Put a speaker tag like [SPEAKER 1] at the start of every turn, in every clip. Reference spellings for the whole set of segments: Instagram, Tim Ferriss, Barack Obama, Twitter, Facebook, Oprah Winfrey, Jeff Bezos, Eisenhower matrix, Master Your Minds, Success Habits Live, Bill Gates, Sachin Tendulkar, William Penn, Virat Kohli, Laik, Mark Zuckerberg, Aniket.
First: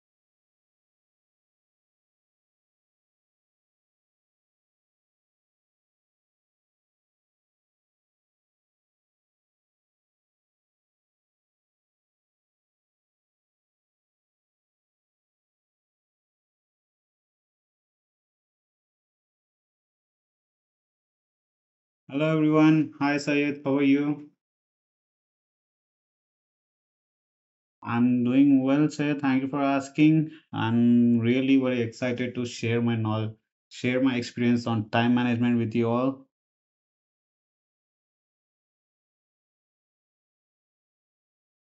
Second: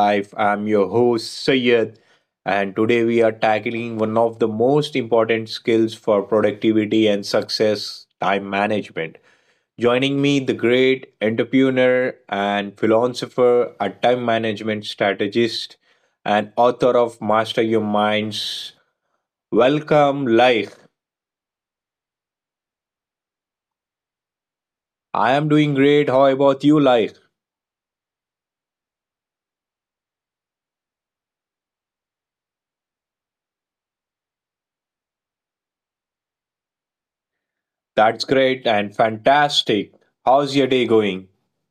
[SPEAKER 1] Live. I'm your host, Sayed, and today we are tackling one of the most important skills for productivity and success time management. Joining me, the great entrepreneur and philosopher, a time management strategist, and author of Master Your Minds. Welcome, Laik.
[SPEAKER 2] Hello everyone. Hi Sayed, how are you?
[SPEAKER 1] I am doing great. How about you, Laik?
[SPEAKER 2] I'm doing well, Sayed. Thank you for asking. I'm really very excited to share my knowledge, share my experience on time management with you all.
[SPEAKER 1] That's great and fantastic. How's your day going?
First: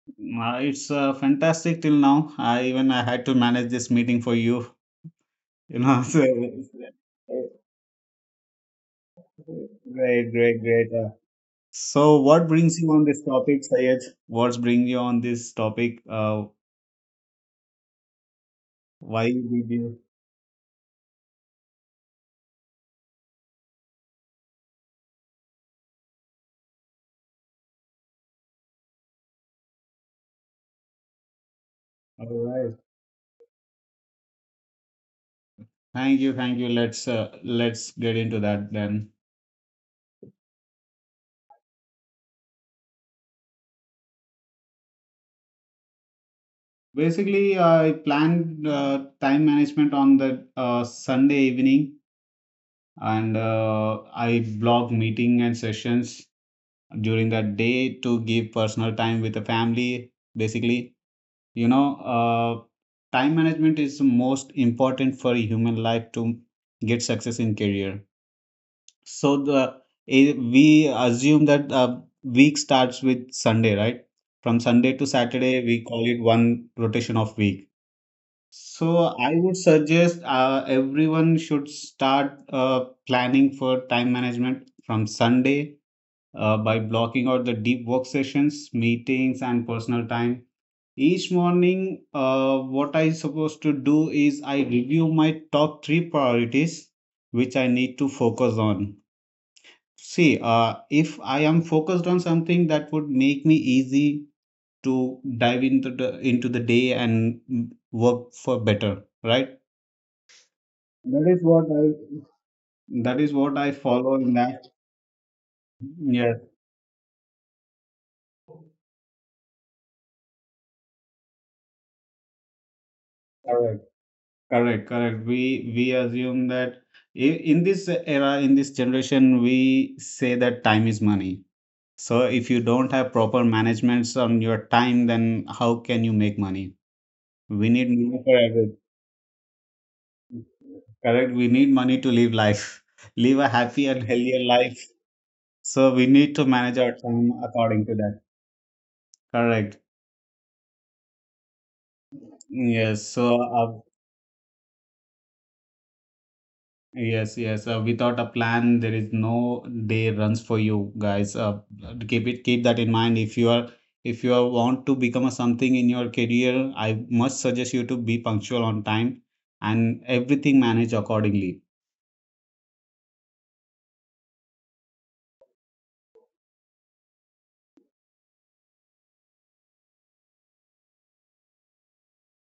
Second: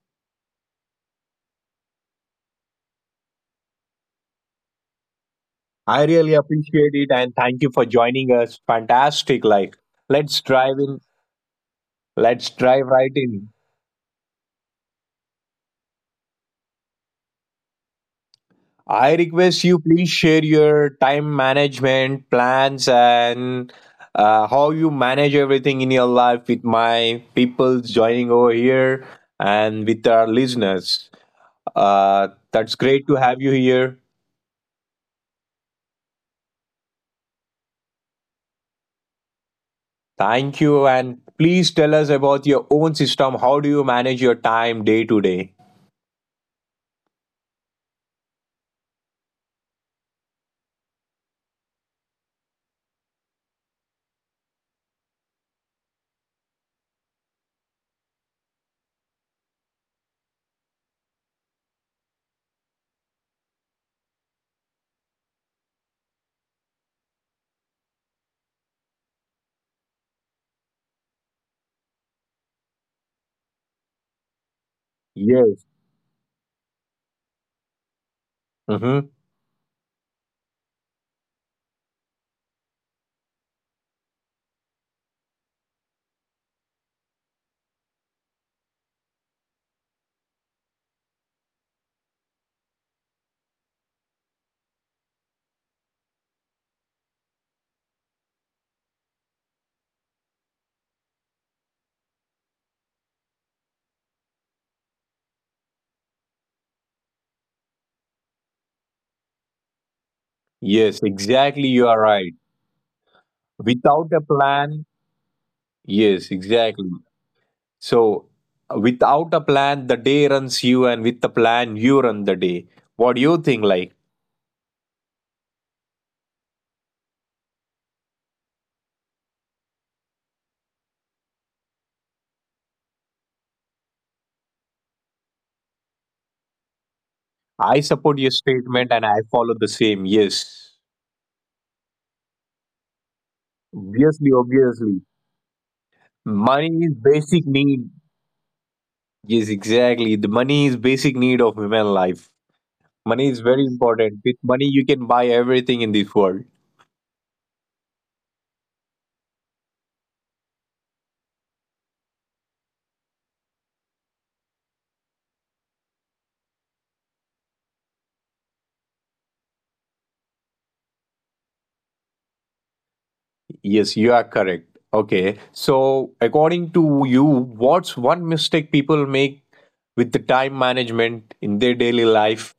[SPEAKER 2] It's fantastic till now. I had to manage this meeting for you.
[SPEAKER 1] I
[SPEAKER 2] So
[SPEAKER 1] really appreciate it and thank you for joining us. Fantastic. Like,
[SPEAKER 2] great,
[SPEAKER 1] let's
[SPEAKER 2] great,
[SPEAKER 1] drive
[SPEAKER 2] great.
[SPEAKER 1] in.
[SPEAKER 2] So what
[SPEAKER 1] Let's
[SPEAKER 2] brings
[SPEAKER 1] drive
[SPEAKER 2] you on
[SPEAKER 1] right
[SPEAKER 2] this
[SPEAKER 1] in.
[SPEAKER 2] topic, Sayed? What's bringing you on this topic?
[SPEAKER 1] I
[SPEAKER 2] Why did
[SPEAKER 1] request you
[SPEAKER 2] you?
[SPEAKER 1] please share your time management plans and how you manage everything in your life with my people joining over here and with our listeners.
[SPEAKER 2] All right.
[SPEAKER 1] That's great to have you here.
[SPEAKER 2] Thank you. Let's get into that then.
[SPEAKER 1] Thank you. And please tell us about your own system. How do you manage your time day to day?
[SPEAKER 2] Basically, I planned time management on the Sunday evening, and I block meeting and sessions during the day to give personal time with the family. Basically, you know, time management is most important for human life to get success in career. So we assume that week starts with Sunday, right? From Sunday to Saturday,
[SPEAKER 1] Yes.
[SPEAKER 2] we call it one rotation of week. So
[SPEAKER 1] Mhm.
[SPEAKER 2] I would suggest everyone should start planning for time management from Sunday, by blocking out the deep work sessions, meetings, and personal time. Each morning, what I supposed to do is I review my top three priorities which I need to focus on. See, if I am focused on something that would make me easy to dive into the day and work for better, right?
[SPEAKER 1] Yes,
[SPEAKER 2] That is
[SPEAKER 1] exactly.
[SPEAKER 2] what
[SPEAKER 1] You
[SPEAKER 2] I
[SPEAKER 1] are right.
[SPEAKER 2] that is what I
[SPEAKER 1] Without a
[SPEAKER 2] follow in that.
[SPEAKER 1] plan, yes,
[SPEAKER 2] Yes,
[SPEAKER 1] exactly. So, without a plan, the day runs you, and with the plan, you run the day. What do you think?
[SPEAKER 2] correct,
[SPEAKER 1] Like,
[SPEAKER 2] correct. We assume that in this era, in this generation, we say that time is money. So if you don't have proper managements on your time, then how can you make money? We
[SPEAKER 1] I
[SPEAKER 2] need
[SPEAKER 1] support
[SPEAKER 2] money
[SPEAKER 1] your
[SPEAKER 2] for everything.
[SPEAKER 1] statement and I follow the same. Yes,
[SPEAKER 2] Correct. We need money to live life, live a happy and
[SPEAKER 1] obviously,
[SPEAKER 2] healthier life.
[SPEAKER 1] obviously.
[SPEAKER 2] So we need to manage
[SPEAKER 1] Money
[SPEAKER 2] our
[SPEAKER 1] is
[SPEAKER 2] time
[SPEAKER 1] basic
[SPEAKER 2] according
[SPEAKER 1] need.
[SPEAKER 2] to that.
[SPEAKER 1] Yes,
[SPEAKER 2] Correct.
[SPEAKER 1] exactly. The money is basic need of human life.
[SPEAKER 2] Yes.
[SPEAKER 1] Money
[SPEAKER 2] So
[SPEAKER 1] is very important. With money, you can buy everything in this world.
[SPEAKER 2] yes, yes. Without a plan, there is no day runs for you guys. Keep it, keep that in mind. If you are want to become a something in your career, I must suggest you to be punctual on time and everything manage accordingly.
[SPEAKER 1] Yes, you are correct. Okay. So, according to you, what's one mistake people make with the time management in their daily life?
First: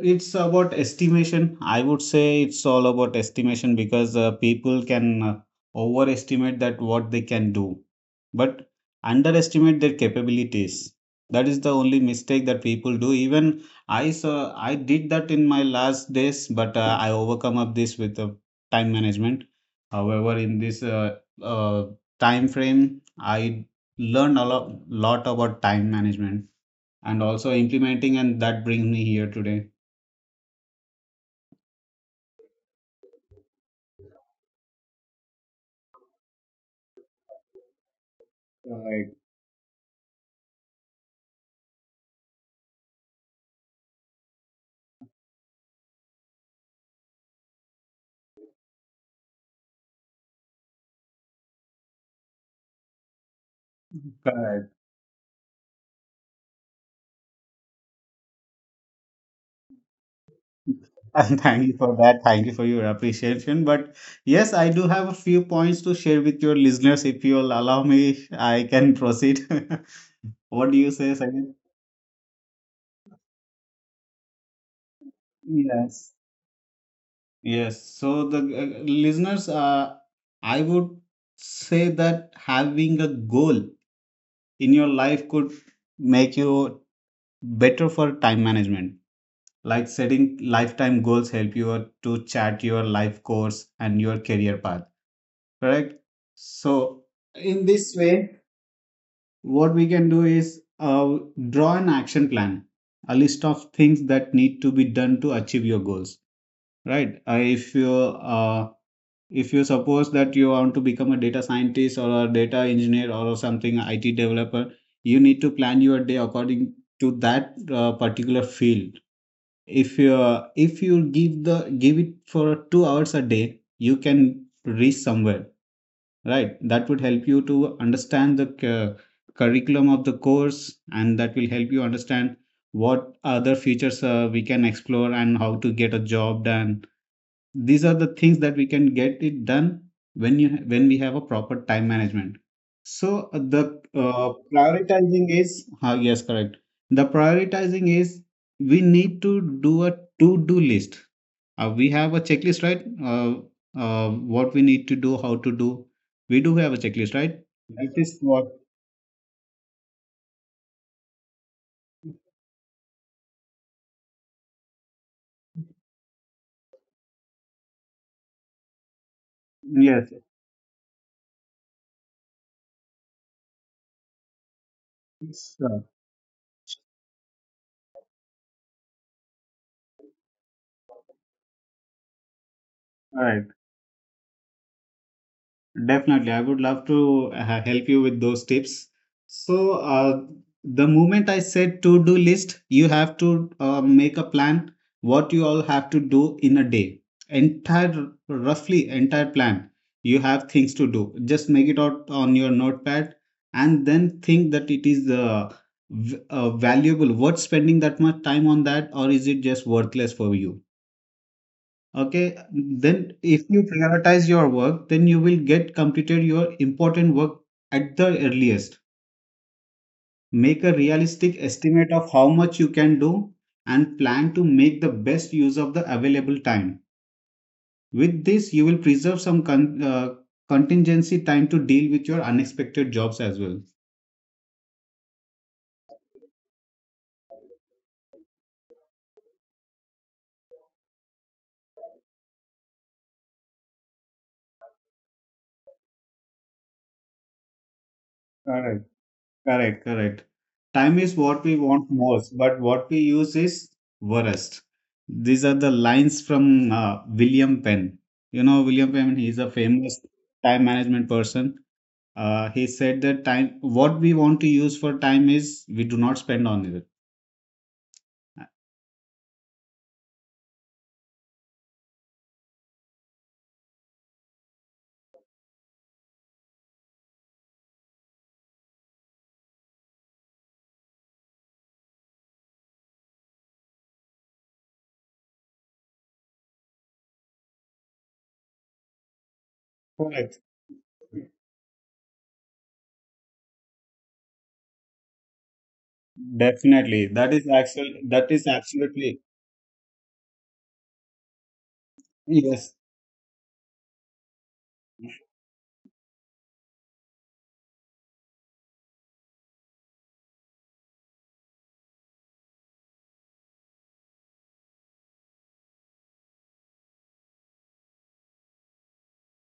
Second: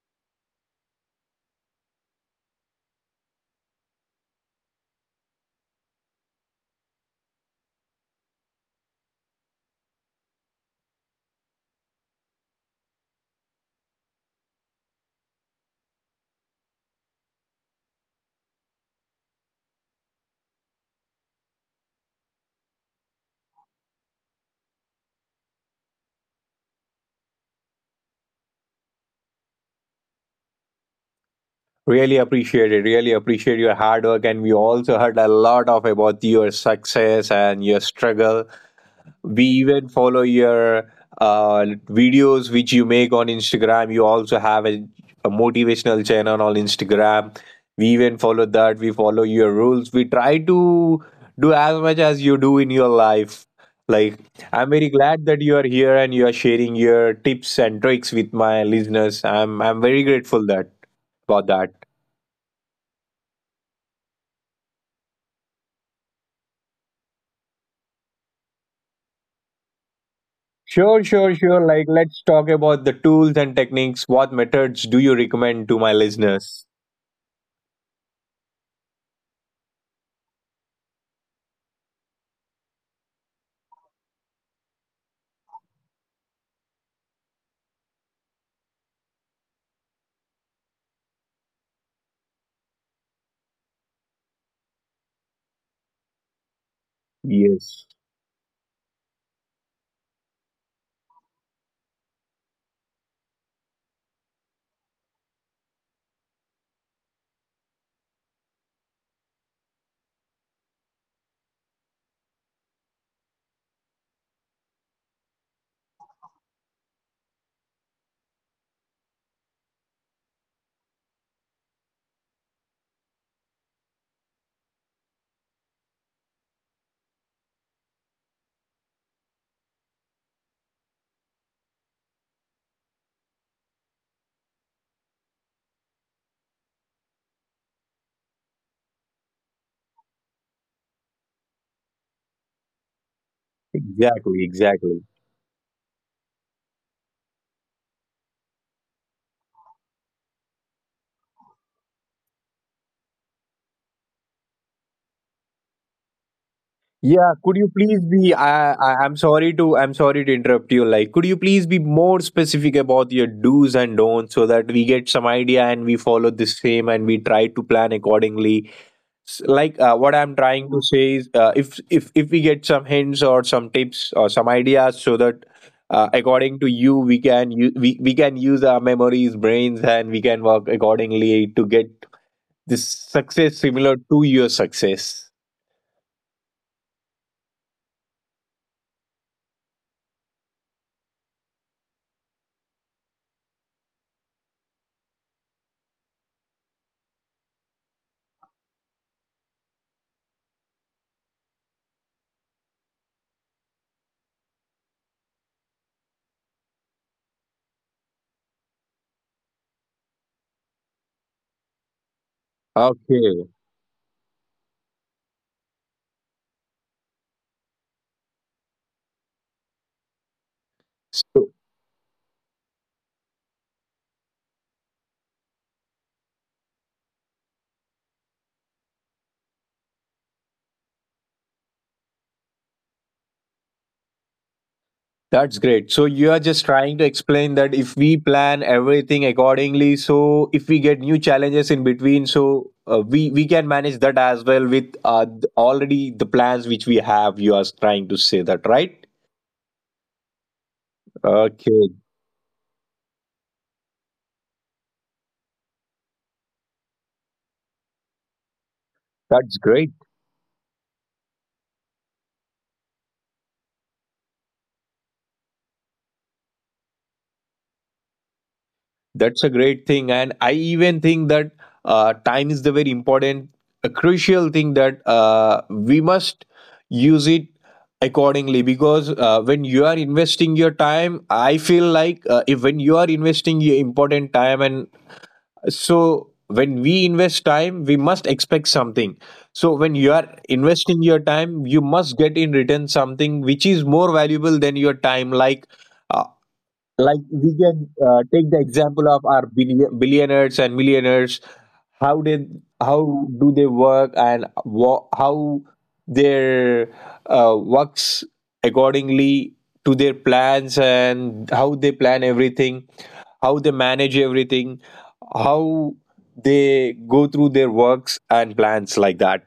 [SPEAKER 2] It's about estimation. I would say it's all about estimation because people can overestimate that what they can do, but underestimate their capabilities. That is the only mistake that people do. Even I did that in my last days, but I overcome up this with time management. However, in this time frame, I learned a lot about time management and also implementing, and that brings me here today.
[SPEAKER 1] Really appreciate it. Really appreciate your hard work. And we also heard a lot of about your success and your struggle.
[SPEAKER 2] Right.
[SPEAKER 1] We even follow your uh, videos which you make on Instagram. You also have a motivational channel on Instagram. We even follow that. We follow your rules. We try to do as much as you do in your life, like, I'm
[SPEAKER 2] Correct.
[SPEAKER 1] very glad that you are here and you are sharing your tips and tricks with my listeners. I'm very grateful that
[SPEAKER 2] And
[SPEAKER 1] about
[SPEAKER 2] thank
[SPEAKER 1] that.
[SPEAKER 2] you for that. Thank you for your appreciation. But yes, I do have a few points to share with your listeners. If you'll allow me, I can proceed. What do you
[SPEAKER 1] Sure,
[SPEAKER 2] say,
[SPEAKER 1] sure,
[SPEAKER 2] Sajid?
[SPEAKER 1] sure. Like, let's talk about the tools and techniques. What methods do you recommend to my
[SPEAKER 2] Yes.
[SPEAKER 1] listeners?
[SPEAKER 2] Yes. So the listeners, I would say that having a goal in your life could make you better for time management. Like setting lifetime goals help you to chart your life course and your career path. Correct. So in
[SPEAKER 1] Yes.
[SPEAKER 2] this way, what we can do is draw an action plan, a list of things that need to be done to achieve your goals, right. Uh, uh, if you suppose that you want to become a data scientist or a data engineer or something IT developer, you need to plan your day according to that particular field. If you if you give the give it for 2 hours a day, you can reach somewhere. Right. That would help you to understand the curriculum of the course, and that will help you understand what other features we can explore and how to get a job done. These are the things that we can get it done when you when we have a proper time management. So the
[SPEAKER 1] Exactly, exactly.
[SPEAKER 2] prioritizing is yes, correct. The prioritizing is, we need to do a to do list. We have a checklist, right? What we need to do, how to do, we do have a checklist, right?
[SPEAKER 1] Yeah, could you
[SPEAKER 2] That is
[SPEAKER 1] please
[SPEAKER 2] what,
[SPEAKER 1] be I, I'm sorry to interrupt you. Like, could you please be more specific about your do's and don'ts so that we get some idea and we follow the same and we try to plan accordingly. Like
[SPEAKER 2] yes.
[SPEAKER 1] what I'm trying to say is, if we get some hints or some tips or some ideas, so that
[SPEAKER 2] Sure.
[SPEAKER 1] according to you we can use our memories, brains, and we can work accordingly to get this
[SPEAKER 2] All right.
[SPEAKER 1] success similar to your success.
[SPEAKER 2] Definitely, I would love to help you with those tips. So, the moment I said to do list, you have to make a plan what you all have to do in a day. Entire, roughly entire plan. You have things to do. Just make it out on your notepad and then think that it is valuable. Worth spending that much time on that, or is it just worthless for you? Okay, then if
[SPEAKER 1] Okay.
[SPEAKER 2] you prioritize your work, then you will get completed your important work at the earliest. Make a
[SPEAKER 1] So
[SPEAKER 2] realistic estimate of how much you can do and plan to make the best use of the available time. With this, you will preserve some contingency time to deal with your unexpected jobs as well.
[SPEAKER 1] that's great. So you are just trying to explain that if we plan everything accordingly, so if we get new challenges in between, so we can manage that as well with already the plans which we have. You are trying to say that,
[SPEAKER 2] Correct.
[SPEAKER 1] right?
[SPEAKER 2] Correct. Time is what we
[SPEAKER 1] Okay,
[SPEAKER 2] want most, but what we use is worst. These are the lines from William Penn. You know, William Penn, he's a
[SPEAKER 1] that's
[SPEAKER 2] famous
[SPEAKER 1] great.
[SPEAKER 2] time management person. He said that time, what we want to use for time is we do not spend on it.
[SPEAKER 1] That's a great thing. And I even think that time is the very important, a crucial thing that we must use it accordingly because when you are investing your time, I feel like if when you are investing your important time, and so when we invest time, we must expect something. So when you are
[SPEAKER 2] Correct.
[SPEAKER 1] investing your time, you must get in return something which is more valuable than your time, like, uh,
[SPEAKER 2] Definitely.
[SPEAKER 1] like
[SPEAKER 2] That
[SPEAKER 1] we
[SPEAKER 2] is
[SPEAKER 1] can
[SPEAKER 2] actual. That
[SPEAKER 1] take
[SPEAKER 2] is
[SPEAKER 1] the example of
[SPEAKER 2] absolutely,
[SPEAKER 1] our billionaires and millionaires. How did,
[SPEAKER 2] yes.
[SPEAKER 1] how do they work, and how their works accordingly to their plans, and how they plan everything, how they manage everything, how they go through their works and plans like that.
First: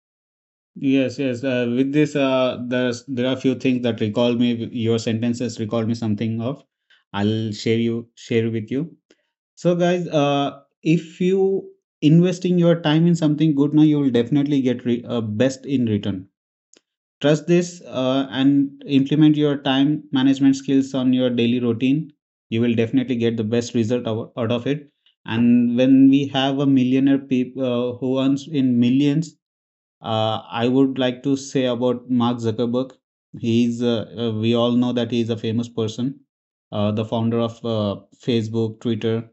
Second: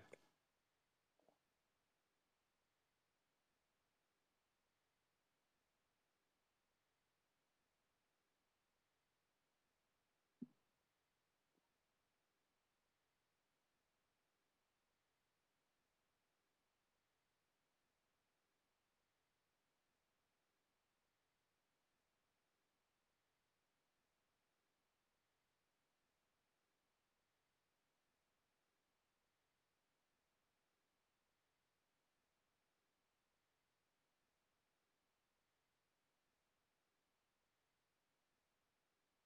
[SPEAKER 2] Yes. With this, there are a few things that recall me. Your sentences recall me something of. I'll share you share with you. So, guys, if you investing your time in something good now, you will definitely get best in return. Trust this and implement your time management skills on your daily routine. You will definitely get the best result out of it. And when we have a millionaire people who earns in millions, I would like to say about Mark Zuckerberg. He's we all know that he is a famous person, the founder of Facebook, Twitter,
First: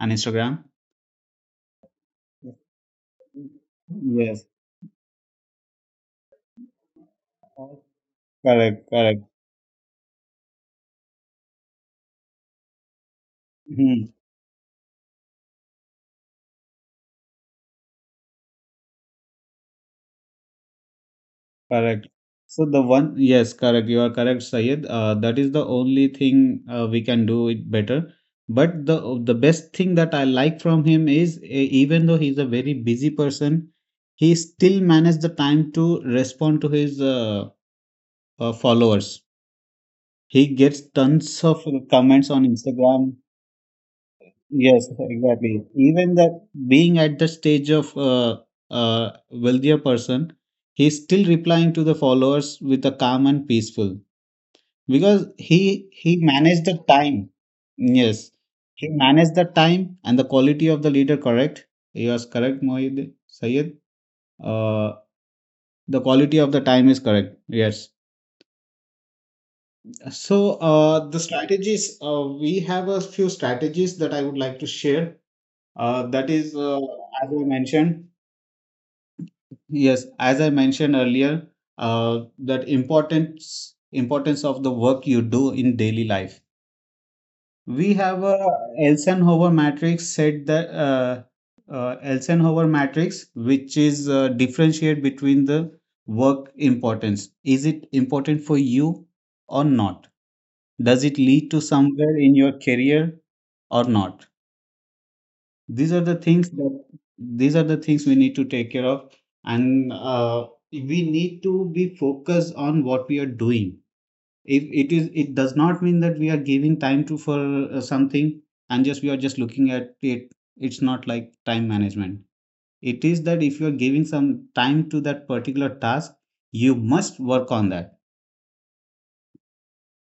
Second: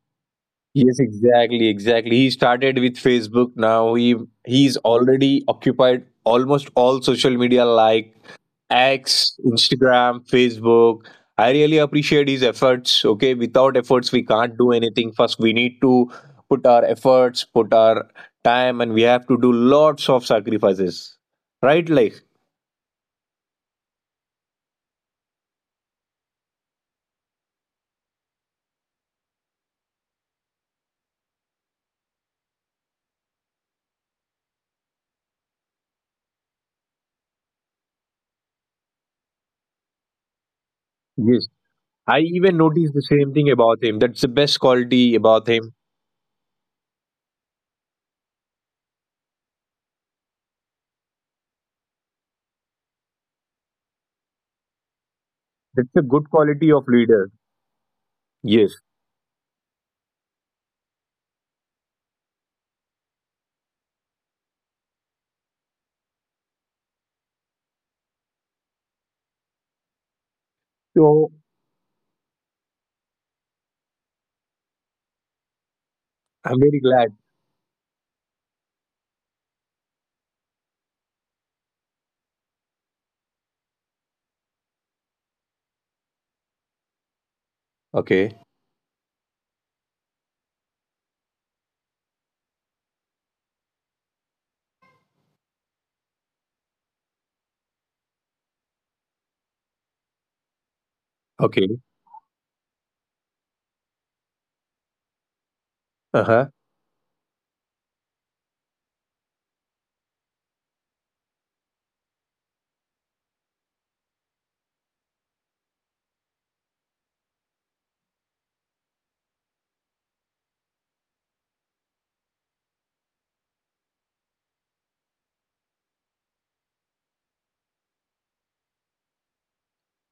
[SPEAKER 2] and Instagram.
[SPEAKER 1] Yes, exactly, exactly. He started with Facebook. Now he
[SPEAKER 2] Yes,
[SPEAKER 1] he's already occupied almost all social media, like
[SPEAKER 2] correct, correct,
[SPEAKER 1] X, Instagram, Facebook. I really appreciate his efforts. Okay, without
[SPEAKER 2] Mhm,
[SPEAKER 1] efforts, we can't do anything. First, we need to put our efforts, put our time, and we have to do lots of sacrifices. Right,
[SPEAKER 2] correct.
[SPEAKER 1] like,
[SPEAKER 2] So the one, yes, correct. You are correct, Sayed. That is the only thing we can do it better. But the best thing that I like from him is even though he's a very busy person, he still managed the time to respond to his followers. He gets tons
[SPEAKER 1] yes.
[SPEAKER 2] of
[SPEAKER 1] I
[SPEAKER 2] comments on
[SPEAKER 1] even noticed the
[SPEAKER 2] Instagram.
[SPEAKER 1] same thing about him. That's the best
[SPEAKER 2] Yes,
[SPEAKER 1] quality about
[SPEAKER 2] exactly.
[SPEAKER 1] him.
[SPEAKER 2] Even that being at the stage of wealthier person, he's still replying to the followers with a calm and peaceful because he
[SPEAKER 1] That's a
[SPEAKER 2] he
[SPEAKER 1] good
[SPEAKER 2] managed
[SPEAKER 1] quality
[SPEAKER 2] the
[SPEAKER 1] of
[SPEAKER 2] time.
[SPEAKER 1] leader.
[SPEAKER 2] Yes,
[SPEAKER 1] Yes.
[SPEAKER 2] he managed the time and the quality of the leader. Correct. You was correct, Mohid Sayed. Uh, the quality of the time is correct. Yes. So, the
[SPEAKER 1] So
[SPEAKER 2] strategies, we have a few strategies that I would like to share. That is,
[SPEAKER 1] I'm very glad.
[SPEAKER 2] as I mentioned, yes, as I mentioned earlier, that importance of the work you do in daily life. We have
[SPEAKER 1] Okay.
[SPEAKER 2] a Elsenhower matrix said that Elsenhower matrix, which is differentiate between the work importance. Is it important for you or not? Does it lead to
[SPEAKER 1] Okay.
[SPEAKER 2] somewhere in your career or not? These are the
[SPEAKER 1] Uh huh.
[SPEAKER 2] things that these are the things we need to take care of, and we need to be focused on what we are doing. If it is, it does not mean that we are giving time to for something and just we are just looking at it. It's not like time management. It is that if you are giving some time to that particular task, you must work on that.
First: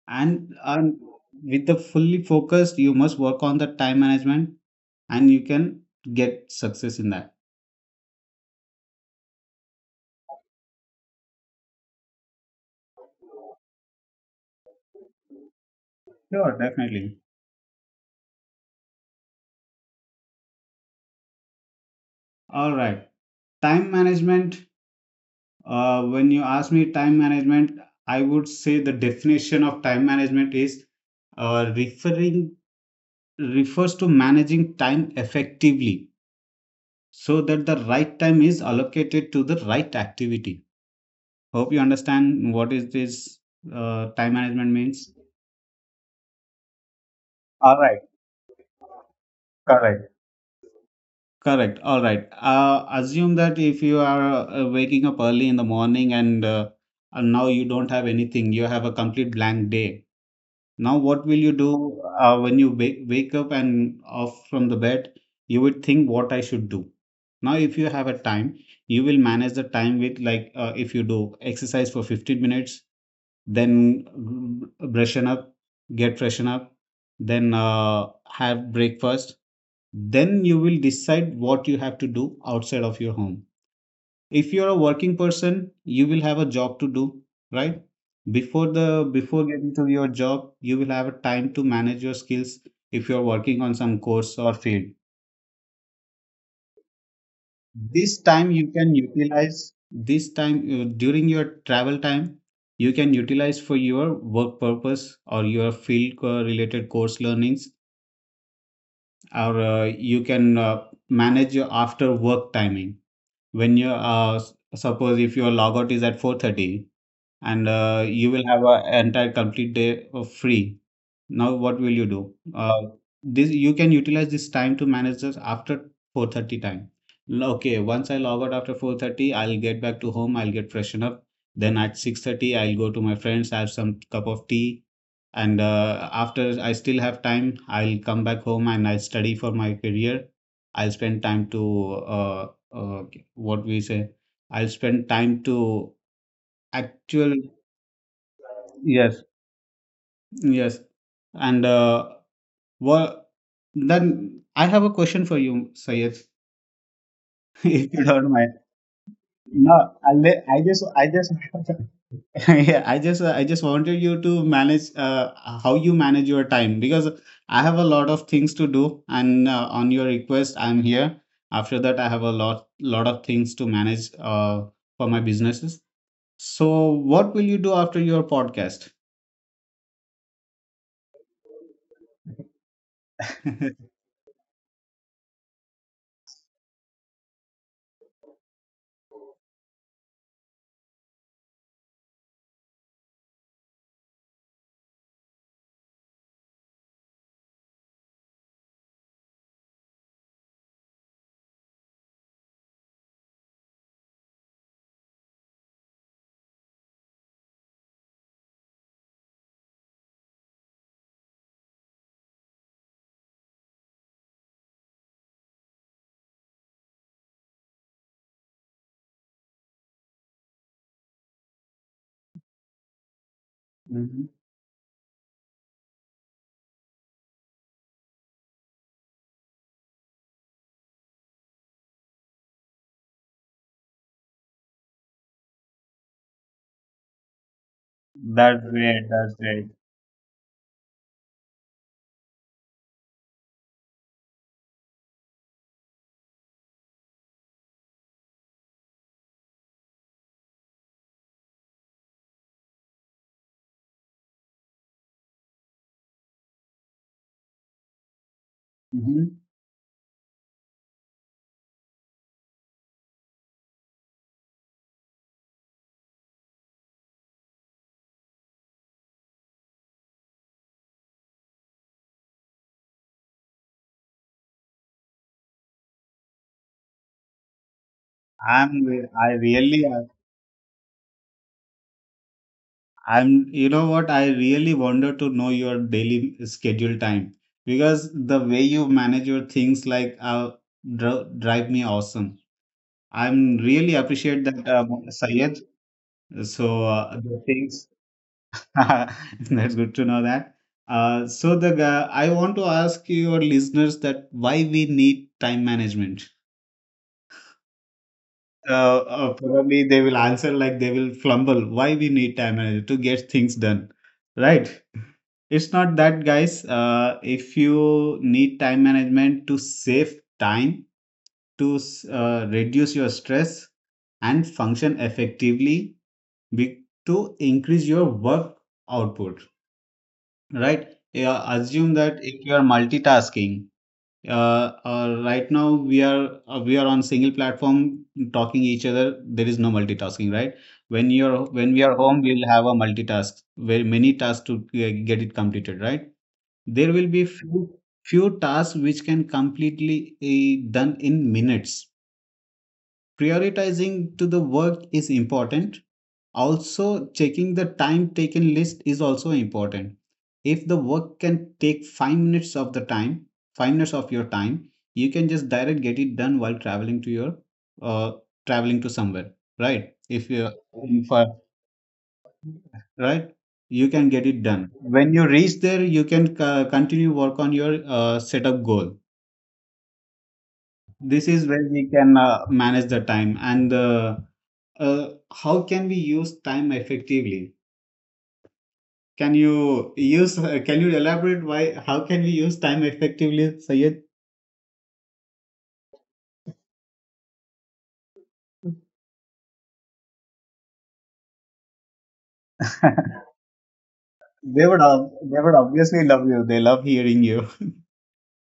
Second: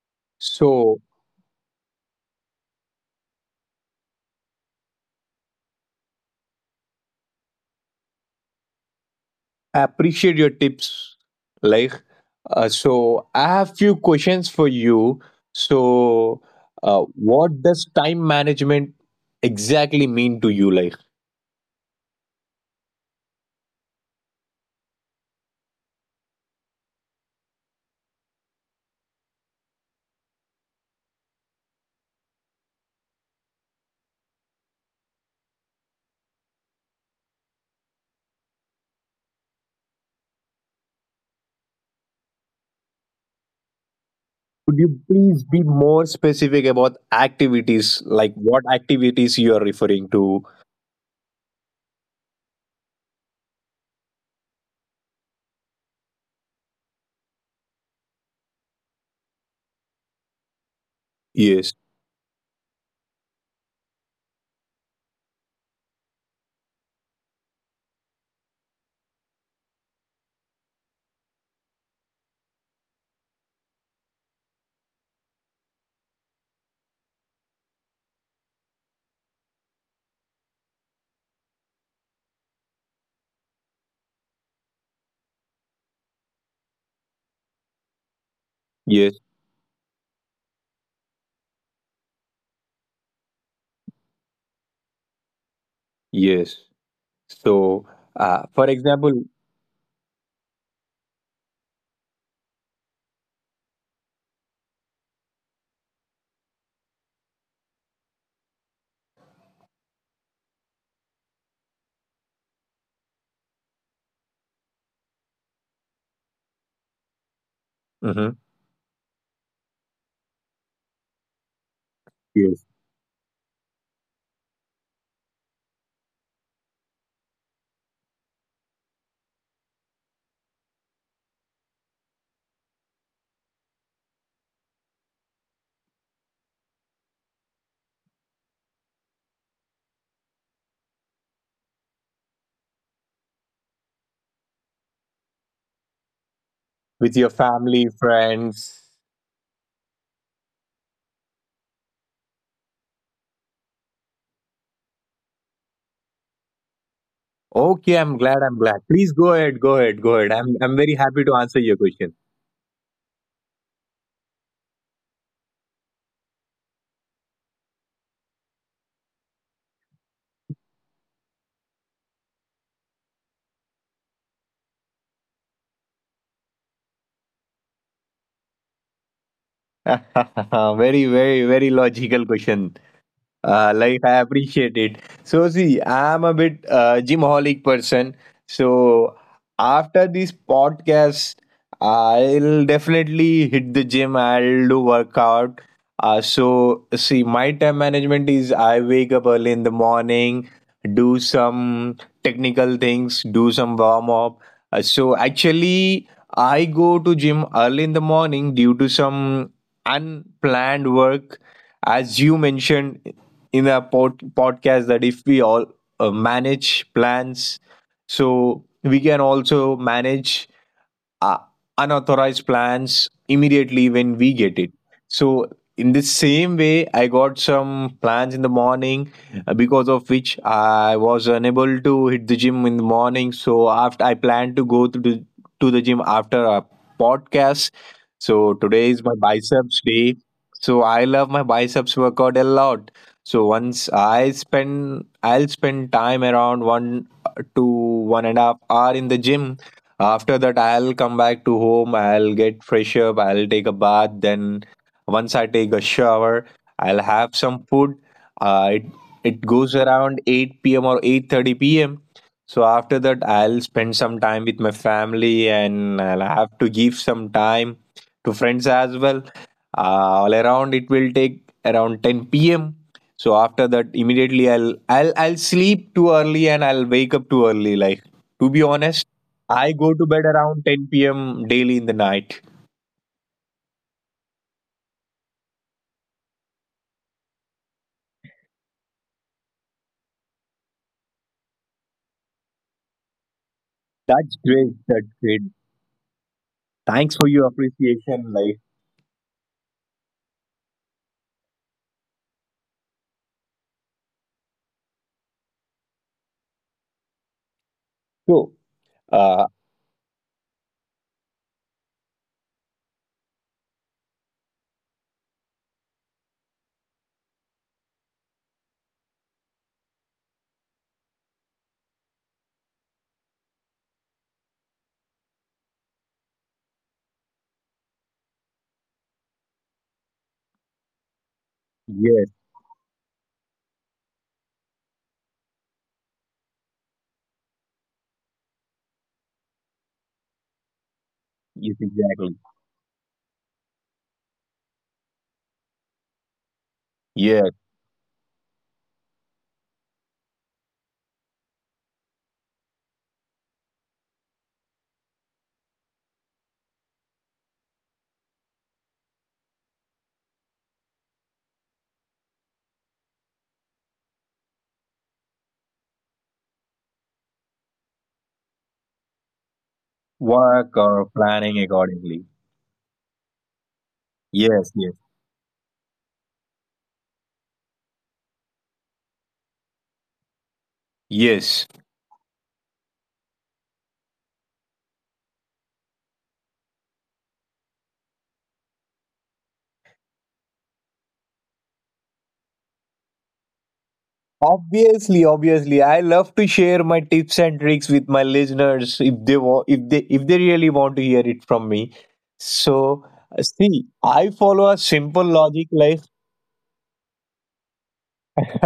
[SPEAKER 2] And
[SPEAKER 1] So
[SPEAKER 2] with the fully focused, you must work on the time management, and you can get success in that.
[SPEAKER 1] I appreciate your tips. Like, so I have few questions for you. So,
[SPEAKER 2] Sure, definitely.
[SPEAKER 1] what does time management exactly mean to you? Like,
[SPEAKER 2] All right. Time management. When you ask me time management, I would say the definition of time management is referring refers to managing time effectively so that the right time is allocated to the right activity. Hope you understand what is this time management
[SPEAKER 1] could you
[SPEAKER 2] means.
[SPEAKER 1] please be more specific about
[SPEAKER 2] All right,
[SPEAKER 1] activities? Like, what activities you are referring
[SPEAKER 2] correct.
[SPEAKER 1] to?
[SPEAKER 2] Correct. All right. Assume that if you are waking up early in the morning and now you don't have anything, you have a complete blank day. Now, what will you
[SPEAKER 1] Yes,
[SPEAKER 2] do when you wake up and off from the bed? You would think what I should do. Now, if you have a time, you will manage the time with, like, if you do exercise for 15 minutes, then mm, freshen up, get freshen up, then have breakfast. Then you will decide what you have to do outside of your home. If you're a working person, you will have a job to do, right? Before the
[SPEAKER 1] yes,
[SPEAKER 2] before getting to your job, you will have a time to manage your skills if you're working on some course or field.
[SPEAKER 1] yes. So,
[SPEAKER 2] This time
[SPEAKER 1] for
[SPEAKER 2] you can
[SPEAKER 1] example,
[SPEAKER 2] utilize, this time during your travel time you can utilize for your work purpose or your related course learnings. Or you can manage your after work timing, when you suppose if your logout is at 4:30 and you
[SPEAKER 1] mhm,
[SPEAKER 2] will have an entire complete day of free. Now, what will you do?
[SPEAKER 1] yes,
[SPEAKER 2] This you can utilize, this time to manage this after 4:30 time. Okay, once I log out after 4:30, I'll get back to home. I'll get freshen up. Then at 6:30, I'll go to my friends, have some cup of tea, and after, I still have time, I'll come back home and I'll study for my career. I'll spend time to uh, uh, what we say. I'll spend time to
[SPEAKER 1] with your
[SPEAKER 2] actual.
[SPEAKER 1] family, friends.
[SPEAKER 2] Yes. Yes, and what then? I have a question for you, Sayed,
[SPEAKER 1] Okay,
[SPEAKER 2] if
[SPEAKER 1] I'm
[SPEAKER 2] you
[SPEAKER 1] glad.
[SPEAKER 2] don't
[SPEAKER 1] I'm
[SPEAKER 2] mind.
[SPEAKER 1] glad. Please go ahead. Go ahead.
[SPEAKER 2] No,
[SPEAKER 1] Go ahead. I'm
[SPEAKER 2] I
[SPEAKER 1] I'm very
[SPEAKER 2] just,
[SPEAKER 1] happy to answer your question.
[SPEAKER 2] Yeah, I just wanted you to manage how you manage your time, because I have a lot of things to do, and on your request, I'm here. After that, I have a lot of things to manage for my businesses. So, what will you do after your podcast?
[SPEAKER 1] Very, very, very logical question. Like I appreciate it. So see, I'm a bit gymholic person. So after this podcast, I'll definitely hit the gym. I'll do workout. So see, my time management is I wake up early in the morning, do some technical things, do some warm up. So actually, I go to gym early in the morning due to some unplanned work as you mentioned in the podcast that if we all manage plans so we can also manage uh, unauthorized plans immediately when we
[SPEAKER 2] Mhm.
[SPEAKER 1] get it. So, in the same way, I got some plans in the morning because of which I was unable to hit the gym in the morning. So, after I planned to go to the gym after a podcast. So,
[SPEAKER 2] That's
[SPEAKER 1] today is my
[SPEAKER 2] great. That's
[SPEAKER 1] biceps day. So, I love my biceps workout a lot. So, I'll spend time around 1 to 1.5 hour in the gym. After that, I'll come back to home. I'll get fresh up. I'll take a bath. Then, once I take a shower, I'll have some food. Uh, it
[SPEAKER 2] great.
[SPEAKER 1] it goes around 8 p.m. or 8:30 p.m. So after that, I'll spend some time with my family, and I'll have to give some time to friends as well. Uh, all around, it will take around 10 p.m. So after that, immediately, I'll sleep too early, and I'll wake up too early, like, to be honest,
[SPEAKER 2] I
[SPEAKER 1] I go
[SPEAKER 2] really,
[SPEAKER 1] to bed around 10 p.m. daily in the night.
[SPEAKER 2] you know what? I really wanted to know your daily schedule time, because the way you manage your things, like dr drive me awesome. I'm really
[SPEAKER 1] That's
[SPEAKER 2] appreciate
[SPEAKER 1] great,
[SPEAKER 2] that,
[SPEAKER 1] that's great.
[SPEAKER 2] Sayed. So
[SPEAKER 1] Thanks for your
[SPEAKER 2] the things
[SPEAKER 1] appreciation, like.
[SPEAKER 2] that's good to know that. So the I want to ask your listeners that why we need time management.
[SPEAKER 1] So
[SPEAKER 2] uh,
[SPEAKER 1] uh
[SPEAKER 2] Probably they will answer, like, they will flumble why we need time manager to get things done, right? It's not that, guys. If you need time management to save time, reduce your stress and function effectively, to increase your work output, right? Yeah, assume that
[SPEAKER 1] yes,
[SPEAKER 2] if you are multitasking right now we are on single platform talking each other, there is no multitasking, right? When you're when
[SPEAKER 1] yes,
[SPEAKER 2] we are home,
[SPEAKER 1] exactly,
[SPEAKER 2] we'll have a multitask, very many tasks to get it completed, right? There will be
[SPEAKER 1] yes,
[SPEAKER 2] few tasks which can completely done in minutes. Prioritizing to the work is important, also checking the time taken list is also important. If the work can take 5 minutes of the time, 5 minutes of your time, you can just direct get it done while traveling to your uh, traveling to somewhere, right? If you're
[SPEAKER 1] work
[SPEAKER 2] in for,
[SPEAKER 1] or planning accordingly,
[SPEAKER 2] right, you can get it done.
[SPEAKER 1] yes, yes,
[SPEAKER 2] When you reach there, you can continue work on your setup goal. This is where we
[SPEAKER 1] yes.
[SPEAKER 2] can manage the time. And the how can we use time effectively? Can you use? Can you elaborate why? How can we use time effectively, Sayed?
[SPEAKER 1] Obviously, obviously, I love to share my tips and tricks with my listeners if they want, if they really want to hear it from me. So, see, I follow a simple
[SPEAKER 2] They would
[SPEAKER 1] logic life.
[SPEAKER 2] obviously love you. They love hearing you.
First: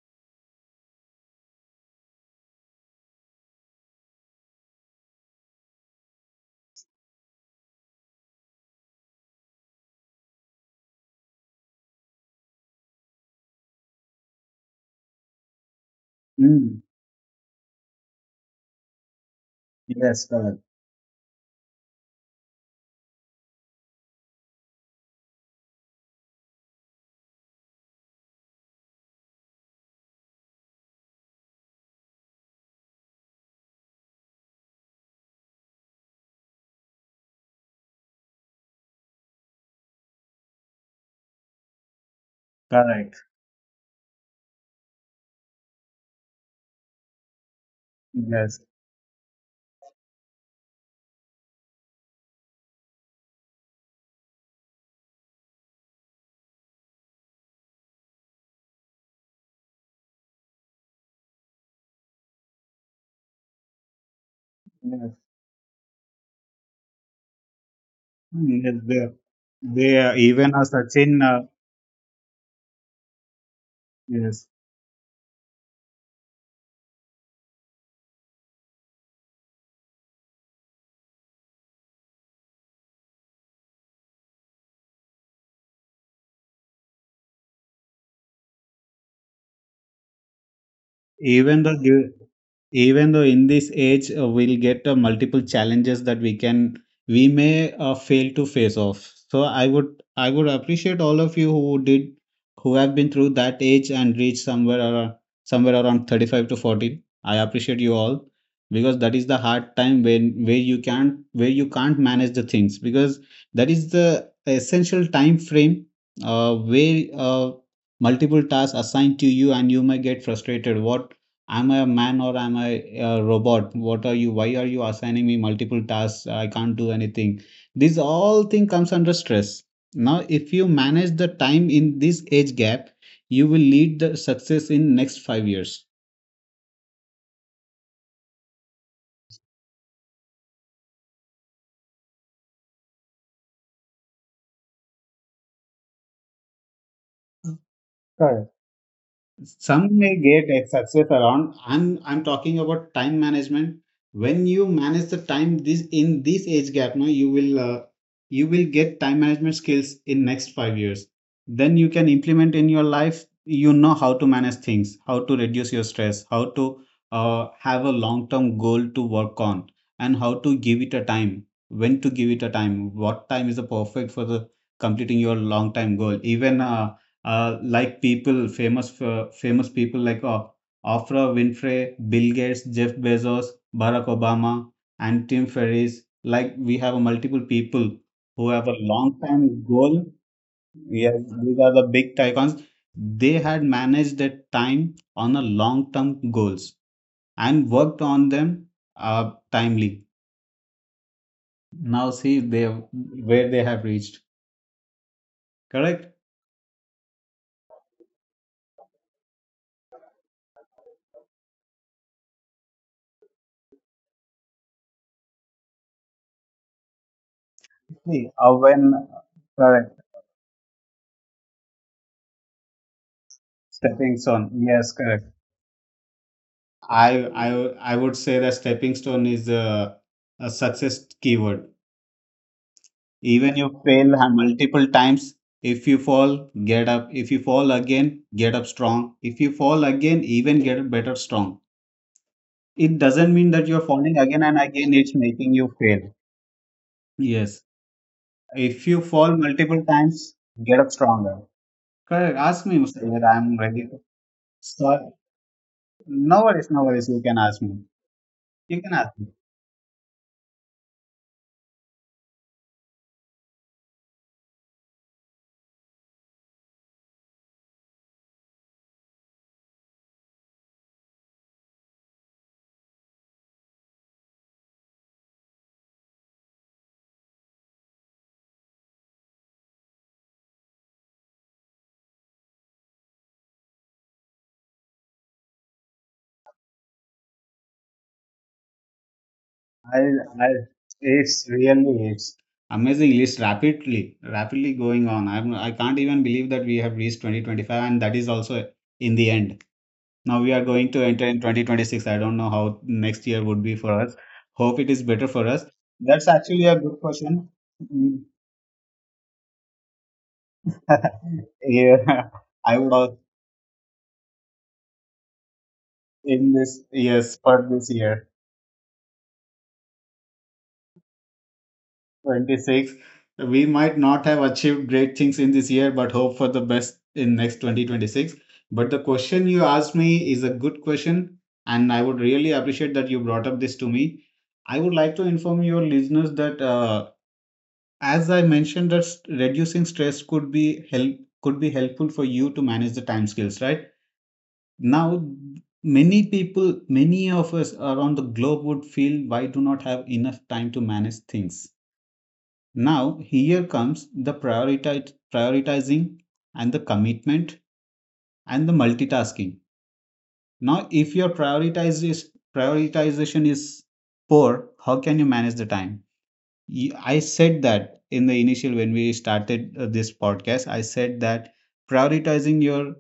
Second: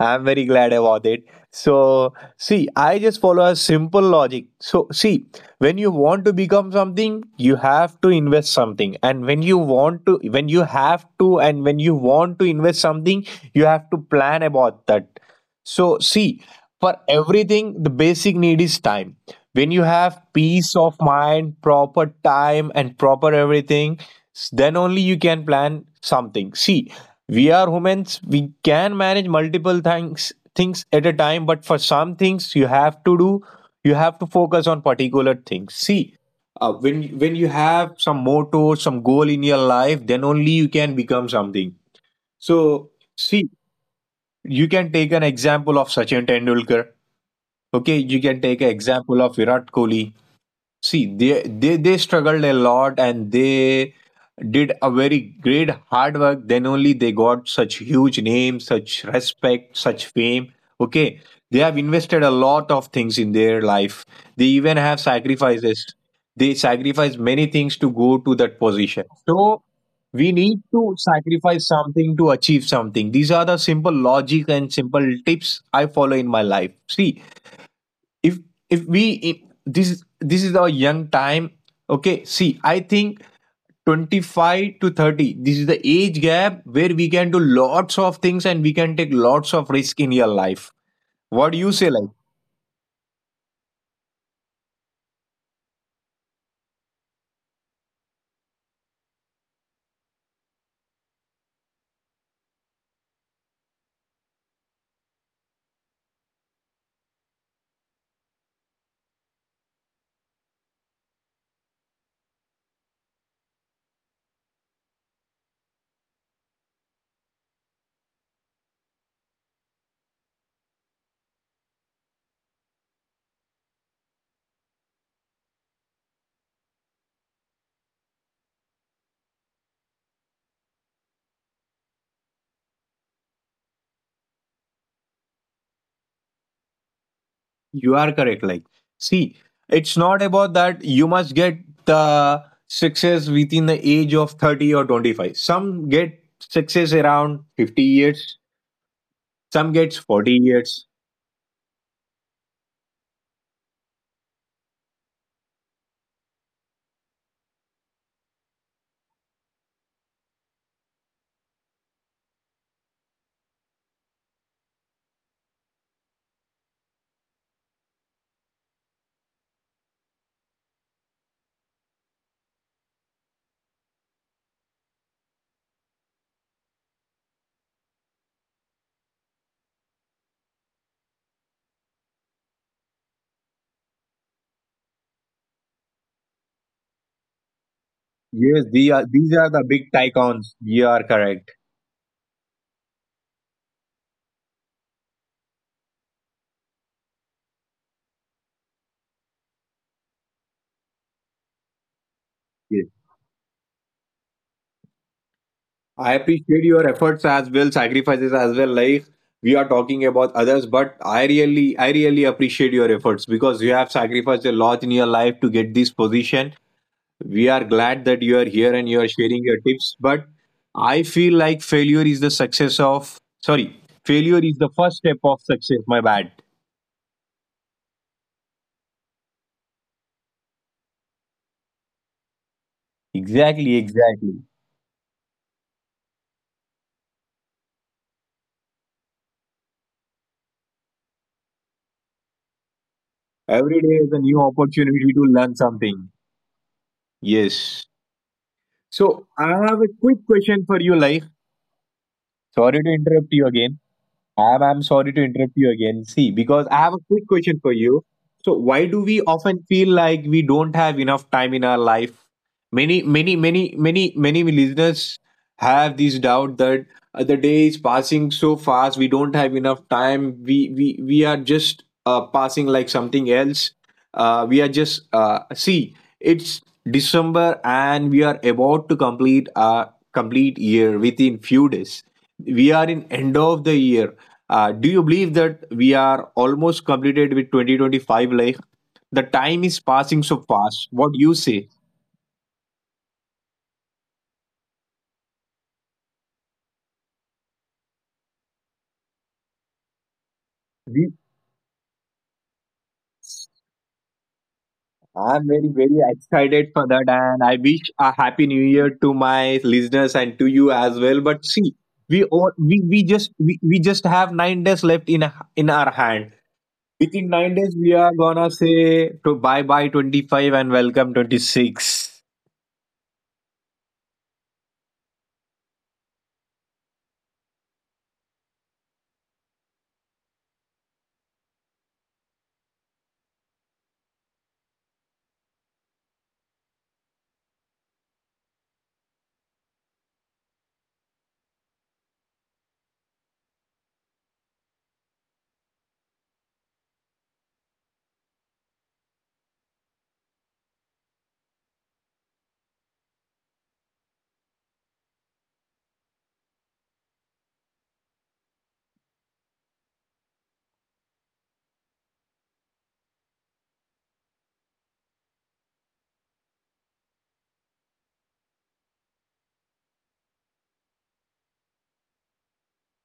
[SPEAKER 1] I'm very glad about it. So, see, I just follow a simple logic. So, see, when you want to become something, you have to invest something, and when you want to invest something, you have to plan about that. So, see,
[SPEAKER 2] Mm,
[SPEAKER 1] for everything, the basic need is time. When you have
[SPEAKER 2] yes, correct.
[SPEAKER 1] peace of mind, proper time, and proper everything, then only you can plan something. See, we are humans, we can manage multiple things at a time, but for some things you have to do, you have to focus on particular things. See, when you have some motto, some goal in your life, then only you can become something. So,
[SPEAKER 2] Correct.
[SPEAKER 1] see, you can take an example of Sachin Tendulkar. Okay, you can take an
[SPEAKER 2] Yes.
[SPEAKER 1] example of Virat Kohli. See, they struggled a lot, and they did a very great hard work. Then only they got such huge name, such respect, such fame. Okay, they have invested a lot of things in their life. They even have
[SPEAKER 2] Yes.
[SPEAKER 1] sacrifices. They sacrifice many things to go to that
[SPEAKER 2] Yes.
[SPEAKER 1] position.
[SPEAKER 2] They,
[SPEAKER 1] So
[SPEAKER 2] they,
[SPEAKER 1] we need
[SPEAKER 2] even a
[SPEAKER 1] to
[SPEAKER 2] Sachin,
[SPEAKER 1] sacrifice something to achieve something. These are the simple logic
[SPEAKER 2] yes.
[SPEAKER 1] and simple tips I follow in my life. See, if if we this is our young time. Okay, see, I think 25 to 30, this is the age gap where we can do lots of things and we can take lots of risk in your life. What do you
[SPEAKER 2] Even
[SPEAKER 1] say,
[SPEAKER 2] though
[SPEAKER 1] like?
[SPEAKER 2] you, even though in this age we'll get multiple challenges that we can, we may fail to face off. So I would appreciate all of you who did, who have been through that age and reached somewhere around 35 to 40. I appreciate you all, because that is the hard time when, where you can't, where you can't manage the things, because that is the essential time frame where multiple tasks assigned to you and you may get frustrated what, I'm a man or I'm a, robot. What are you? Why are you assigning me multiple tasks? I can't do anything. This all thing comes under stress. Now, if you manage the time in this age gap, you will lead the success in next 5 years.
[SPEAKER 1] You are correct, like. See, it's not about that you must get the success within the age of 30 or 25. Some get success around 50 years, some gets
[SPEAKER 2] Some may
[SPEAKER 1] 40
[SPEAKER 2] get a
[SPEAKER 1] years.
[SPEAKER 2] success around, I'm talking about time management. When you manage the time, this, in this age gap, no, you will you will get time management skills in next 5 years. Then you can implement in your life. You know how to manage things, how to reduce your stress, how to have a long term goal to work on, and how to give it a time, when to give it a time, what time is the perfect for the completing your long time goal. Even like famous people like Oprah Winfrey, Bill Gates, Jeff Bezos, Barack Obama, and Tim Ferriss. Like, we have multiple people who
[SPEAKER 1] Yes,
[SPEAKER 2] have a long
[SPEAKER 1] these are the
[SPEAKER 2] time
[SPEAKER 1] big
[SPEAKER 2] goal.
[SPEAKER 1] tycoons. You are
[SPEAKER 2] Yes,
[SPEAKER 1] correct.
[SPEAKER 2] these are the big icons. They had managed that time on a long term goals and worked on them timely. Now see, they,
[SPEAKER 1] Yes.
[SPEAKER 2] where they have reached.
[SPEAKER 1] I
[SPEAKER 2] Correct.
[SPEAKER 1] appreciate your efforts as well, sacrifices as well. Like, we are talking about others, but I really appreciate your efforts because you have sacrificed a lot in your life to get this position. We are glad that
[SPEAKER 2] See,
[SPEAKER 1] you are here
[SPEAKER 2] when
[SPEAKER 1] and you are sharing your tips.
[SPEAKER 2] correct,
[SPEAKER 1] But I feel like failure is the success of, sorry,
[SPEAKER 2] stepping
[SPEAKER 1] failure
[SPEAKER 2] stone.
[SPEAKER 1] is the
[SPEAKER 2] Yes,
[SPEAKER 1] first step
[SPEAKER 2] correct.
[SPEAKER 1] of success. My bad.
[SPEAKER 2] I would say that stepping stone is a success keyword. Even
[SPEAKER 1] Exactly,
[SPEAKER 2] you fail
[SPEAKER 1] exactly.
[SPEAKER 2] multiple times, if you fall, get up. If you fall again, get up strong. If you fall again, even get up better strong. It doesn't mean that
[SPEAKER 1] Every
[SPEAKER 2] you're
[SPEAKER 1] day is
[SPEAKER 2] falling
[SPEAKER 1] a new
[SPEAKER 2] again and again,
[SPEAKER 1] opportunity
[SPEAKER 2] it's
[SPEAKER 1] to
[SPEAKER 2] making
[SPEAKER 1] learn
[SPEAKER 2] you
[SPEAKER 1] something.
[SPEAKER 2] fail. Yes.
[SPEAKER 1] Yes.
[SPEAKER 2] If you
[SPEAKER 1] So
[SPEAKER 2] fall
[SPEAKER 1] I have
[SPEAKER 2] multiple
[SPEAKER 1] a quick
[SPEAKER 2] times,
[SPEAKER 1] question for
[SPEAKER 2] get up
[SPEAKER 1] you, like.
[SPEAKER 2] stronger. Correct. Ask me,
[SPEAKER 1] Sorry to
[SPEAKER 2] Mr. Iyer,
[SPEAKER 1] interrupt you
[SPEAKER 2] I'm
[SPEAKER 1] again.
[SPEAKER 2] ready.
[SPEAKER 1] I'm sorry
[SPEAKER 2] So,
[SPEAKER 1] to interrupt you again. See,
[SPEAKER 2] no
[SPEAKER 1] because
[SPEAKER 2] worries,
[SPEAKER 1] I
[SPEAKER 2] no
[SPEAKER 1] have a
[SPEAKER 2] worries. You
[SPEAKER 1] quick
[SPEAKER 2] can
[SPEAKER 1] question
[SPEAKER 2] ask
[SPEAKER 1] for
[SPEAKER 2] me.
[SPEAKER 1] you. So,
[SPEAKER 2] You
[SPEAKER 1] why
[SPEAKER 2] can
[SPEAKER 1] do
[SPEAKER 2] ask
[SPEAKER 1] we
[SPEAKER 2] me.
[SPEAKER 1] often feel like we don't have enough time in our life? Many, many, many, many, many listeners have this doubt that the day is passing so fast. We don't have enough time. We are just passing like something else. We are just see. It's December, and we are about to complete our complete year within few days. We are in end of the year. Do you believe that we are almost completed with 2025? Like, the time is
[SPEAKER 2] I,
[SPEAKER 1] passing so
[SPEAKER 2] I,
[SPEAKER 1] fast. What you
[SPEAKER 2] it's
[SPEAKER 1] say?
[SPEAKER 2] really it's amazing list, rapidly, rapidly going on. I can't even believe that we have reached 2025 and that is also in the end. Now we are going to
[SPEAKER 1] We,
[SPEAKER 2] enter in 2026. I don't know how next year would be for us, hope it is better for
[SPEAKER 1] I'm
[SPEAKER 2] us.
[SPEAKER 1] very, very
[SPEAKER 2] That's actually
[SPEAKER 1] excited
[SPEAKER 2] a
[SPEAKER 1] for
[SPEAKER 2] good
[SPEAKER 1] that, and
[SPEAKER 2] question.
[SPEAKER 1] I wish a
[SPEAKER 2] Mm.
[SPEAKER 1] happy new year to my listeners and to you as well. But see, we
[SPEAKER 2] Yeah.
[SPEAKER 1] all
[SPEAKER 2] i would al-
[SPEAKER 1] we just have 9 days left in our hand.
[SPEAKER 2] in this,
[SPEAKER 1] Within
[SPEAKER 2] yes,
[SPEAKER 1] nine
[SPEAKER 2] for
[SPEAKER 1] days,
[SPEAKER 2] this
[SPEAKER 1] we are
[SPEAKER 2] year
[SPEAKER 1] gonna say to bye bye 25 and welcome 26.
[SPEAKER 2] 26, we might not have achieved great things in this year, but hope for the best in next 2026. But the question you asked me is a good question, and I would really appreciate that you brought up this to me. I would like to inform your listeners that as I mentioned that reducing stress could be help, could be helpful for you to manage the time skills, right? Now, many people, many of us around the globe would feel why do not have enough time to manage things. Now, here comes the prioritizing and the commitment and the multitasking. Now, if your prioritization is poor, how can you manage the time? I said that in the initial when we started this podcast, I said that prioritizing your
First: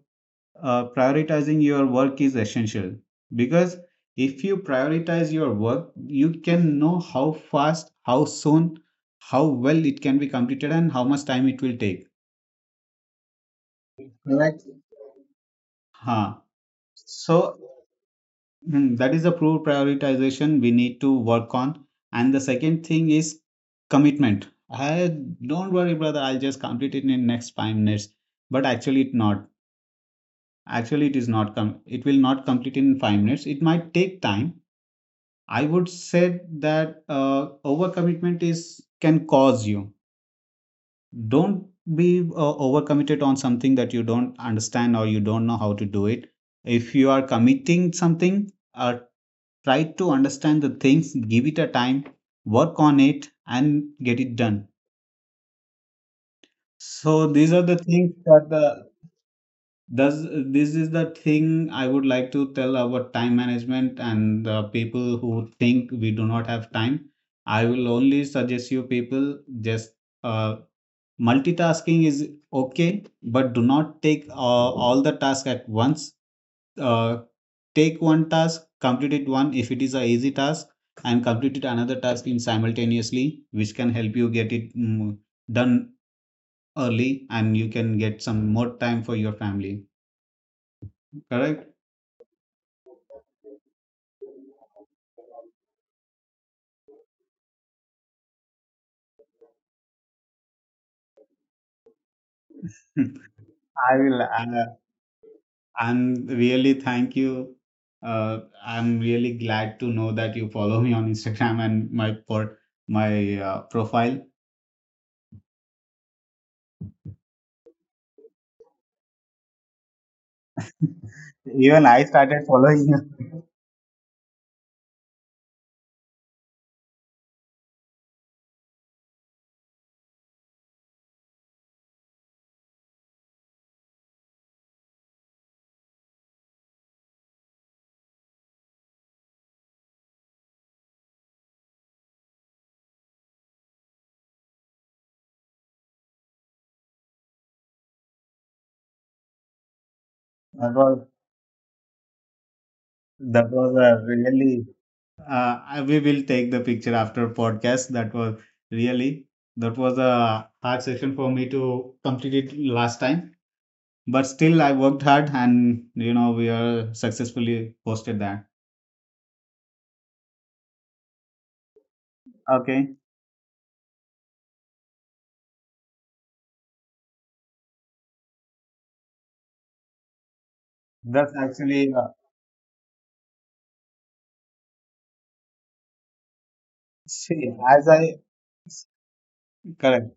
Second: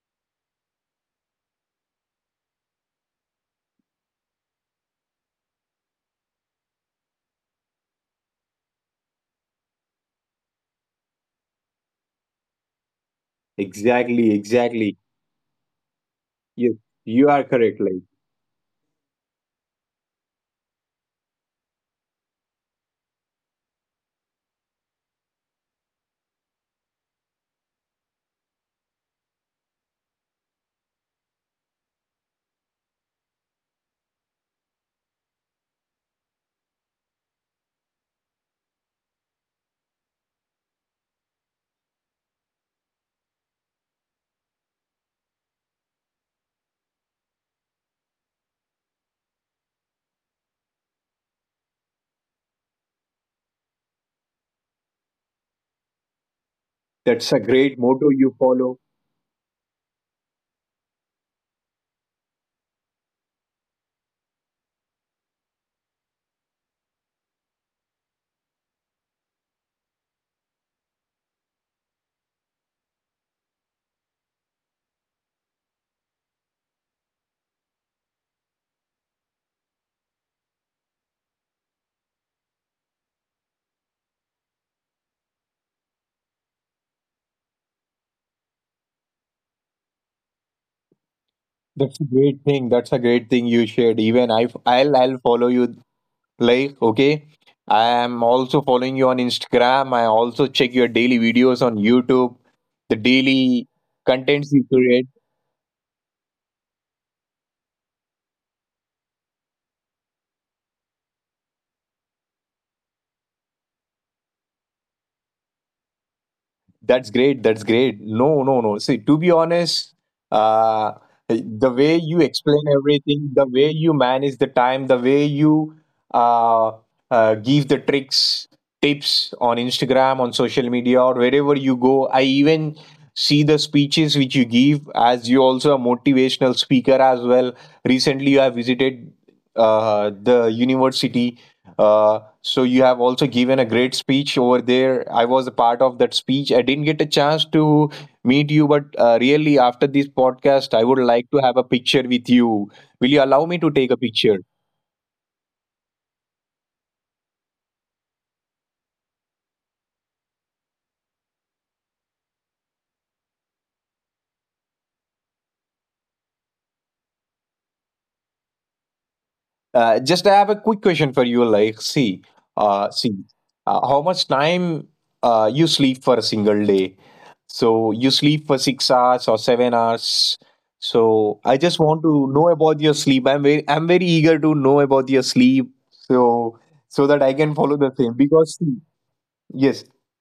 [SPEAKER 2] prioritizing your work is essential, because if you prioritize your work, you can know how fast, how soon, how well it can be completed and how much time it will take.
[SPEAKER 1] Exactly,
[SPEAKER 2] Correct.
[SPEAKER 1] exactly.
[SPEAKER 2] Huh.
[SPEAKER 1] You you are
[SPEAKER 2] So,
[SPEAKER 1] correct. Like,
[SPEAKER 2] mm, that is the poor prioritization we need to work on. And the second thing is commitment. I Don't worry, brother, I'll just complete it in next 5 minutes. But actually it not, actually it is not com- it will not complete in 5 minutes, it might take time. I would say that overcommitment is can cause you. Don't be overcommitted on something that you don't understand or you don't know how to do it. If you are committing something, try to understand the things, give it a time, work on it, and get it done. So
[SPEAKER 1] that's a
[SPEAKER 2] these are the
[SPEAKER 1] great motto
[SPEAKER 2] things
[SPEAKER 1] you
[SPEAKER 2] that
[SPEAKER 1] follow.
[SPEAKER 2] the does, this is the thing I would like to tell about time management and the people who think we do not have time. I will only suggest you people just uh, multitasking is okay, but do not take all the tasks at once. Uh, take one task, complete it one if it is a easy task, and complete it another task in simultaneously, which can help you get it mm, done early and you can get some more time for your family. Correct?
[SPEAKER 1] That's a great thing. That's a great thing you shared. Even I'll follow you. Like, okay, I am also following you on Instagram. I also check your daily videos on YouTube, the daily
[SPEAKER 2] I will.
[SPEAKER 1] contents you create.
[SPEAKER 2] I'm really thank you. I'm really glad to know that you follow me on Instagram and my port, my profile.
[SPEAKER 1] That's great. That's great. No, no, no. See, to be honest, uh, the
[SPEAKER 2] Even
[SPEAKER 1] way
[SPEAKER 2] I
[SPEAKER 1] you
[SPEAKER 2] started
[SPEAKER 1] explain
[SPEAKER 2] following
[SPEAKER 1] everything,
[SPEAKER 2] you.
[SPEAKER 1] the way you manage the time, the way you uh, give the tricks, tips on Instagram, on social media, or wherever you go, I even see the speeches which you give as you also a motivational speaker as well. Recently, you have visited the university, so you have also given a great speech over there. I was a part of that speech. I didn't get a chance to meet you, but really after this
[SPEAKER 2] That
[SPEAKER 1] podcast, I would
[SPEAKER 2] was
[SPEAKER 1] like to have a picture with you. Will you allow
[SPEAKER 2] that
[SPEAKER 1] me to
[SPEAKER 2] was
[SPEAKER 1] take a
[SPEAKER 2] a
[SPEAKER 1] picture?
[SPEAKER 2] really. We will take the picture after podcast. That was really, that was a hard session for me to complete it last time. But still, I worked hard, and you know we are successfully posted that.
[SPEAKER 1] Just I have a quick question for you. Like, see, uh,
[SPEAKER 2] Okay,
[SPEAKER 1] see, how much time you sleep for a single day? So you sleep for 6 hours or 7 hours.
[SPEAKER 2] that's
[SPEAKER 1] So I just
[SPEAKER 2] actually
[SPEAKER 1] want to know about your sleep. I'm very eager to know about your sleep. So, so that I
[SPEAKER 2] See,
[SPEAKER 1] can follow
[SPEAKER 2] as
[SPEAKER 1] the same.
[SPEAKER 2] I
[SPEAKER 1] Because see, yes.
[SPEAKER 2] correct,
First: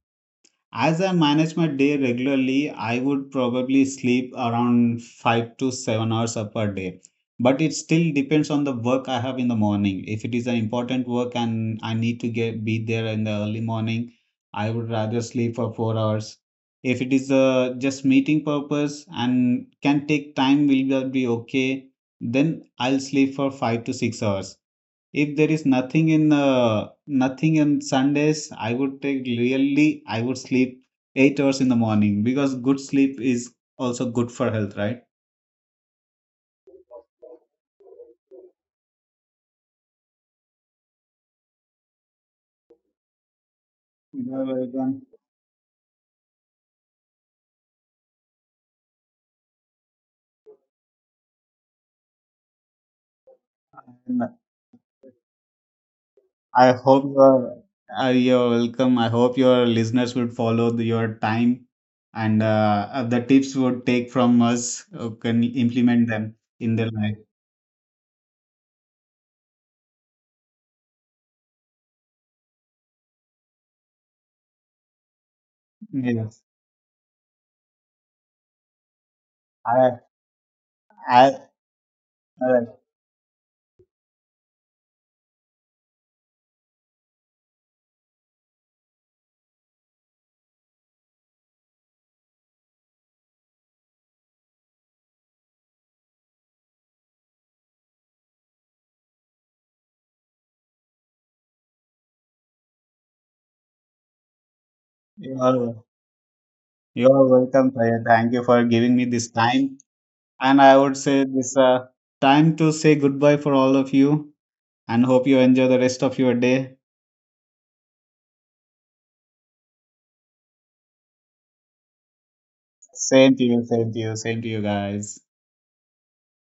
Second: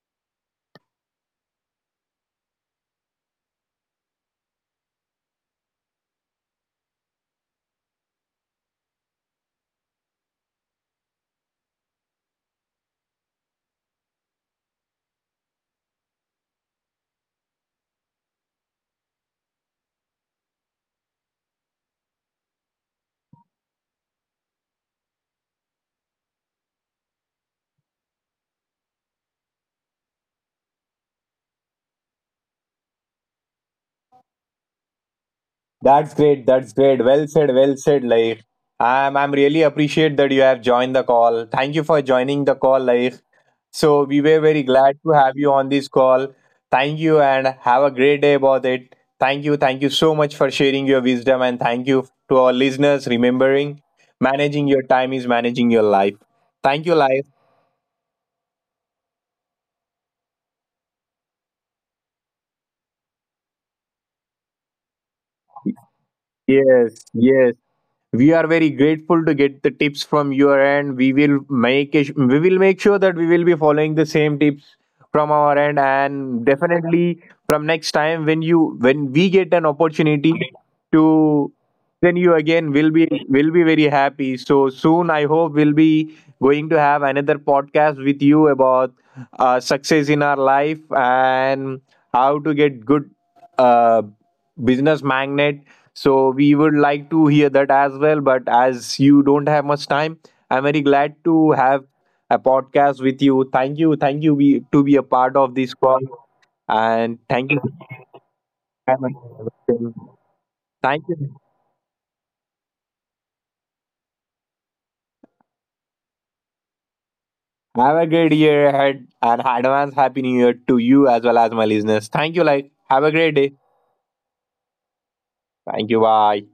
[SPEAKER 2] as I manage my day regularly, I would probably sleep around 5 to 7 hours a per day. But it still depends on the work I have in the morning. If it is an important work and I need to get be there in the early morning, I would rather sleep for 4 hours. If it is just meeting purpose and can take time, will be okay. Then I'll sleep for 5 to 6 hours if there is nothing in nothing on Sundays, I would take really, I would sleep 8 hours in the morning, because good sleep is also good for health, right?
[SPEAKER 1] That's great. That's great. Well said. Well said. Like, I'm really appreciate that you have joined the call. Thank you for joining the call. Like, so we
[SPEAKER 2] You
[SPEAKER 1] were
[SPEAKER 2] are
[SPEAKER 1] very glad
[SPEAKER 2] welcome.
[SPEAKER 1] to have you on this call. Thank you and have a great day about it. Thank you. Thank you so much for sharing your wisdom and thank you to our listeners, remembering
[SPEAKER 2] And
[SPEAKER 1] managing your time is managing your life.
[SPEAKER 2] I
[SPEAKER 1] Thank you,
[SPEAKER 2] hope you
[SPEAKER 1] Life.
[SPEAKER 2] are you're welcome. I hope your listeners would follow the, your time and the tips would take from us can implement them in their
[SPEAKER 1] Yes,
[SPEAKER 2] life.
[SPEAKER 1] yes. We are very grateful to get the tips from your end. We will make sure that we will be following the same tips from our end,
[SPEAKER 2] Yes.
[SPEAKER 1] and definitely from next time when you when we get an
[SPEAKER 2] I,
[SPEAKER 1] opportunity
[SPEAKER 2] I,
[SPEAKER 1] to, then you
[SPEAKER 2] all right.
[SPEAKER 1] again will be very happy. So soon I hope we'll be going to have another podcast with you about success in our life and how to get good uh, business magnet, so we would like to hear that as well. But as you don't have much time, I'm very glad to have a podcast with you. To be a part
[SPEAKER 2] You
[SPEAKER 1] of this
[SPEAKER 2] are,
[SPEAKER 1] call,
[SPEAKER 2] you
[SPEAKER 1] and
[SPEAKER 2] are
[SPEAKER 1] thank you.
[SPEAKER 2] welcome, Sayed. Thank you for giving me this time. And I would
[SPEAKER 1] Thank
[SPEAKER 2] say
[SPEAKER 1] you.
[SPEAKER 2] this time to say goodbye for all of you and hope you enjoy the rest of your day.
[SPEAKER 1] Have a great year ahead, and advance happy new year to you as well as my listeners. Thank you, like have a great
[SPEAKER 2] Same to
[SPEAKER 1] day.
[SPEAKER 2] you, same to you, same to you, guys.
[SPEAKER 1] Thank you. Bye.